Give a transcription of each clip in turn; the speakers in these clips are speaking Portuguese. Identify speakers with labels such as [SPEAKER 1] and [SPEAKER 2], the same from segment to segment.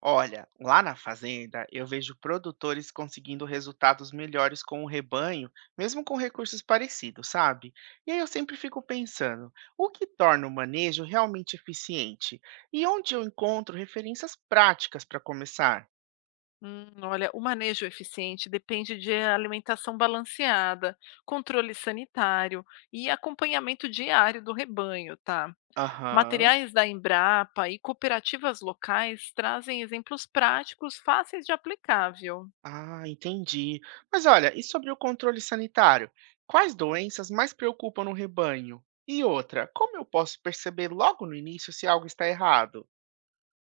[SPEAKER 1] Olha, lá na fazenda eu vejo produtores conseguindo resultados melhores com o rebanho, mesmo com recursos parecidos, sabe? E aí eu sempre fico pensando, o que torna o manejo realmente eficiente? E onde eu encontro referências práticas para começar?
[SPEAKER 2] Olha, o manejo eficiente depende de alimentação balanceada, controle sanitário e acompanhamento diário do rebanho, tá?
[SPEAKER 1] Aham.
[SPEAKER 2] Materiais da Embrapa e cooperativas locais trazem exemplos práticos fáceis de aplicar, viu?
[SPEAKER 1] Ah, entendi. Mas olha, e sobre o controle sanitário? Quais doenças mais preocupam no rebanho? E outra, como eu posso perceber logo no início se algo está errado?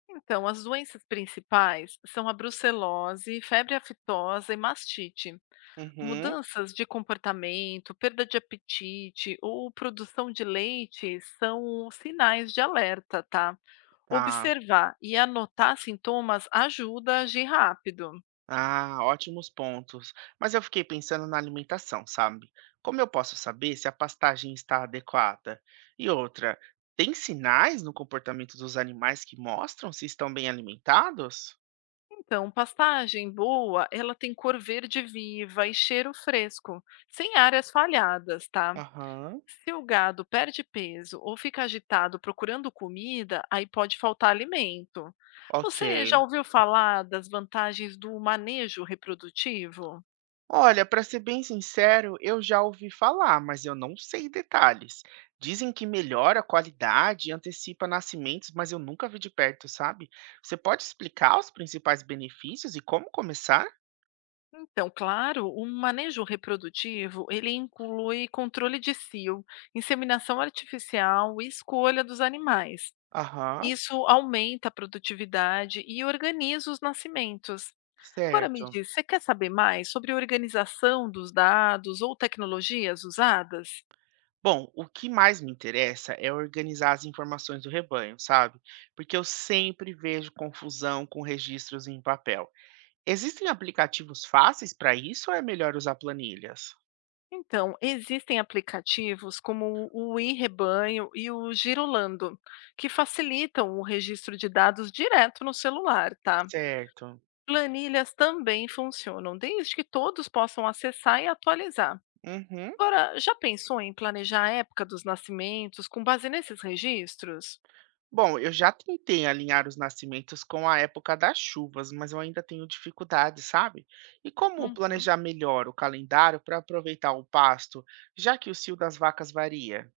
[SPEAKER 2] Então, as doenças principais são a brucelose, febre aftosa e mastite.
[SPEAKER 1] Uhum,
[SPEAKER 2] Mudanças de comportamento, perda de apetite ou produção de leite são sinais de alerta, tá?
[SPEAKER 1] tá.
[SPEAKER 2] Observar e anotar sintomas ajuda a agir rápido.
[SPEAKER 1] Ah, ótimos pontos. Mas eu fiquei pensando na alimentação, sabe? Como eu posso saber se a pastagem está adequada? E outra, tem sinais no comportamento dos animais que mostram se estão bem alimentados?
[SPEAKER 2] Então, pastagem boa, ela tem cor verde viva e cheiro fresco, sem áreas falhadas, tá?
[SPEAKER 1] Aham,
[SPEAKER 2] Se o gado perde peso ou fica agitado procurando comida, aí pode faltar alimento.
[SPEAKER 1] ok.
[SPEAKER 2] Você já ouviu falar das vantagens do manejo reprodutivo?
[SPEAKER 1] Olha, para ser bem sincero, eu já ouvi falar, mas eu não sei detalhes. Dizem que melhora a qualidade e antecipa nascimentos, mas eu nunca vi de perto, sabe? Você pode explicar os principais benefícios e como começar?
[SPEAKER 2] Então, claro, o manejo reprodutivo, ele inclui controle de cio, inseminação artificial e escolha dos animais.
[SPEAKER 1] Aham.
[SPEAKER 2] Isso aumenta a produtividade e organiza os nascimentos. Agora me
[SPEAKER 1] Certo.
[SPEAKER 2] diz, você quer saber mais sobre a organização dos dados ou tecnologias usadas?
[SPEAKER 1] Bom, o que mais me interessa é organizar as informações do rebanho, sabe? Porque eu sempre vejo confusão com registros em papel. Existem aplicativos fáceis para isso ou é melhor usar planilhas?
[SPEAKER 2] Então, existem aplicativos como o iRebanho e o Girolando, que facilitam o registro de dados direto no celular, tá?
[SPEAKER 1] Certo.
[SPEAKER 2] Planilhas também funcionam, desde que todos possam acessar e atualizar.
[SPEAKER 1] Uhum.
[SPEAKER 2] Agora, já pensou em planejar a época dos nascimentos com base nesses registros?
[SPEAKER 1] Bom, eu já tentei alinhar os nascimentos com a época das chuvas, mas eu ainda tenho dificuldade, sabe? E como
[SPEAKER 2] Uhum.
[SPEAKER 1] planejar melhor o calendário para aproveitar o pasto, já que o cio das vacas varia?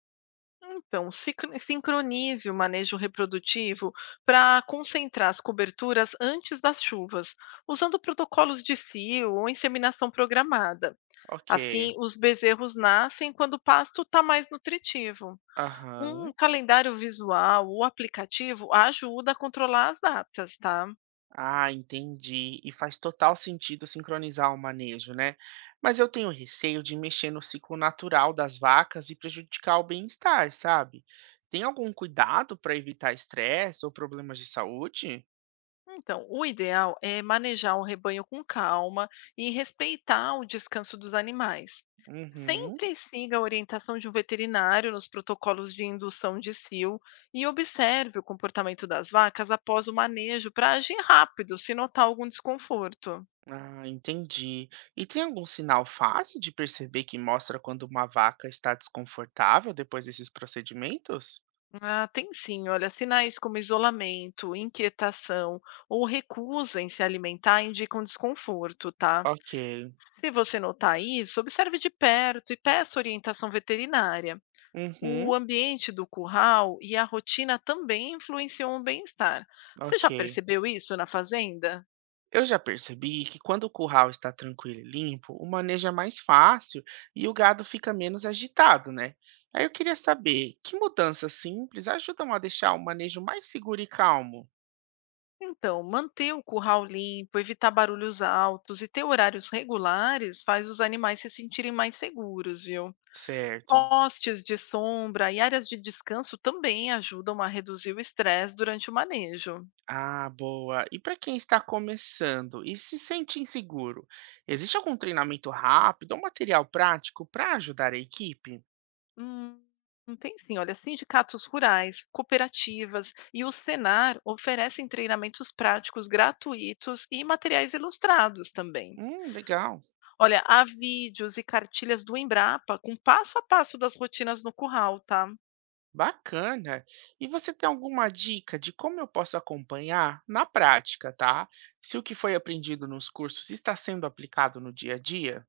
[SPEAKER 2] Então, sincronize o manejo reprodutivo para concentrar as coberturas antes das chuvas, usando protocolos de cio ou inseminação programada.
[SPEAKER 1] Ok.
[SPEAKER 2] Assim, os bezerros nascem quando o pasto está mais nutritivo. Um
[SPEAKER 1] Aham.
[SPEAKER 2] calendário visual ou aplicativo ajuda a controlar as datas, tá?
[SPEAKER 1] Ah, entendi. E faz total sentido sincronizar o manejo, né? Mas eu tenho receio de mexer no ciclo natural das vacas e prejudicar o bem-estar, sabe? Tem algum cuidado para evitar estresse ou problemas de saúde?
[SPEAKER 2] Então, o ideal é manejar o rebanho com calma e respeitar o descanso dos animais.
[SPEAKER 1] Uhum.
[SPEAKER 2] Sempre siga a orientação de um veterinário nos protocolos de indução de cio e observe o comportamento das vacas após o manejo para agir rápido se notar algum desconforto.
[SPEAKER 1] Ah, entendi. E tem algum sinal fácil de perceber que mostra quando uma vaca está desconfortável depois desses procedimentos?
[SPEAKER 2] Ah, tem sim. Olha, sinais como isolamento, inquietação ou recusa em se alimentar indicam desconforto, tá?
[SPEAKER 1] Ok.
[SPEAKER 2] Se você notar isso, observe de perto e peça orientação veterinária. O
[SPEAKER 1] Uhum,
[SPEAKER 2] ambiente do curral e a rotina também influenciam o bem-estar. Você
[SPEAKER 1] ok.
[SPEAKER 2] já percebeu isso na fazenda?
[SPEAKER 1] Eu já percebi que quando o curral está tranquilo e limpo, o manejo é mais fácil e o gado fica menos agitado, né? Aí eu queria saber, que mudanças simples ajudam a deixar o manejo mais seguro e calmo?
[SPEAKER 2] Então, manter o curral limpo, evitar barulhos altos e ter horários regulares faz os animais se sentirem mais seguros, viu?
[SPEAKER 1] Certo.
[SPEAKER 2] Postes de sombra e áreas de descanso também ajudam a reduzir o estresse durante o manejo.
[SPEAKER 1] Ah, boa. E para quem está começando e se sente inseguro, existe algum treinamento rápido ou material prático para ajudar a equipe?
[SPEAKER 2] Hum, Tem sim, olha, sindicatos rurais, cooperativas e o Senar oferecem treinamentos práticos gratuitos e materiais ilustrados também.
[SPEAKER 1] Legal.
[SPEAKER 2] Olha, há vídeos e cartilhas do Embrapa com passo a passo das rotinas no curral, tá?
[SPEAKER 1] Bacana. E você tem alguma dica de como eu posso acompanhar na prática, tá? Se o que foi aprendido nos cursos está sendo aplicado no dia a dia?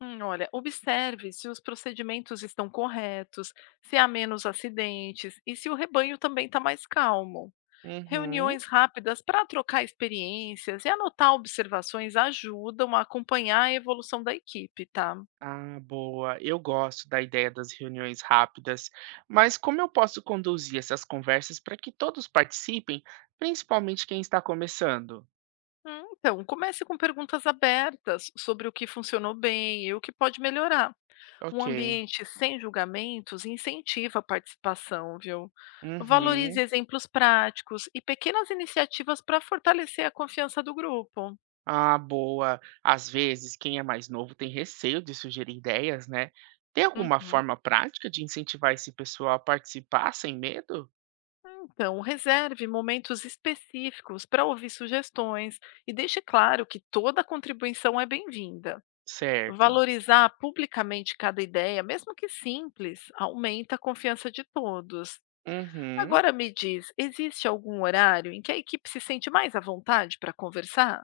[SPEAKER 2] Olha, observe se os procedimentos estão corretos, se há menos acidentes e se o rebanho também está mais calmo.
[SPEAKER 1] Uhum.
[SPEAKER 2] Reuniões rápidas para trocar experiências e anotar observações ajudam a acompanhar a evolução da equipe, tá?
[SPEAKER 1] Ah, boa. Eu gosto da ideia das reuniões rápidas, mas como eu posso conduzir essas conversas para que todos participem, principalmente quem está começando?
[SPEAKER 2] Então, comece com perguntas abertas sobre o que funcionou bem e o que pode melhorar. Um
[SPEAKER 1] Ok.
[SPEAKER 2] ambiente sem julgamentos incentiva a participação, viu? Valorize
[SPEAKER 1] Uhum.
[SPEAKER 2] exemplos práticos e pequenas iniciativas para fortalecer a confiança do grupo.
[SPEAKER 1] Ah, boa. Às vezes, quem é mais novo tem receio de sugerir ideias, né? Tem alguma
[SPEAKER 2] Uhum.
[SPEAKER 1] forma prática de incentivar esse pessoal a participar sem medo?
[SPEAKER 2] Então, reserve momentos específicos para ouvir sugestões e deixe claro que toda contribuição é bem-vinda.
[SPEAKER 1] Certo.
[SPEAKER 2] Valorizar publicamente cada ideia, mesmo que simples, aumenta a confiança de todos.
[SPEAKER 1] Uhum.
[SPEAKER 2] Agora me diz, existe algum horário em que a equipe se sente mais à vontade para conversar?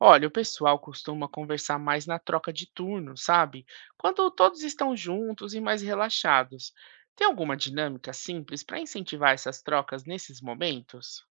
[SPEAKER 1] Olha, o pessoal costuma conversar mais na troca de turno, sabe? Quando todos estão juntos e mais relaxados. Tem alguma dinâmica simples para incentivar essas trocas nesses momentos?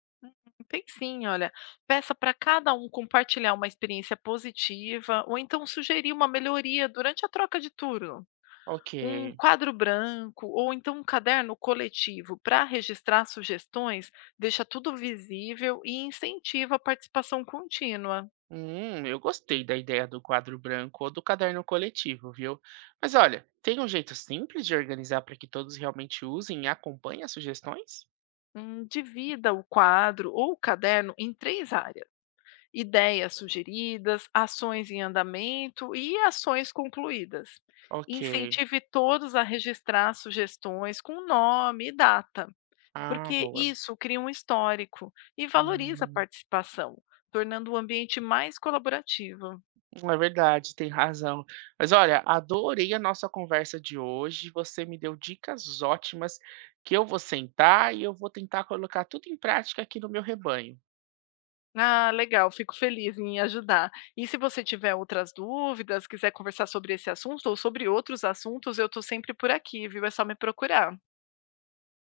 [SPEAKER 2] Tem sim, olha. Peça para cada um compartilhar uma experiência positiva ou então sugerir uma melhoria durante a troca de turno.
[SPEAKER 1] Ok.
[SPEAKER 2] Um quadro branco ou então um caderno coletivo para registrar sugestões deixa tudo visível e incentiva a participação contínua.
[SPEAKER 1] Eu gostei da ideia do quadro branco ou do caderno coletivo, viu? Mas olha, tem um jeito simples de organizar para que todos realmente usem e acompanhem as sugestões?
[SPEAKER 2] Divida o quadro ou o caderno em três áreas: ideias sugeridas, ações em andamento e ações concluídas.
[SPEAKER 1] Ok.
[SPEAKER 2] Incentive todos a registrar sugestões com nome e data,
[SPEAKER 1] Ah,
[SPEAKER 2] porque
[SPEAKER 1] boa.
[SPEAKER 2] isso cria um histórico e valoriza a
[SPEAKER 1] Hum,
[SPEAKER 2] participação, tornando o ambiente mais colaborativo.
[SPEAKER 1] é verdade, tem razão. Mas olha, adorei a nossa conversa de hoje. Você me deu dicas ótimas que eu vou sentar e eu vou tentar colocar tudo em prática aqui no meu rebanho.
[SPEAKER 2] Ah, legal, fico feliz em ajudar. E se você tiver outras dúvidas, quiser conversar sobre esse assunto ou sobre outros assuntos, eu estou sempre por aqui, viu? É só me procurar.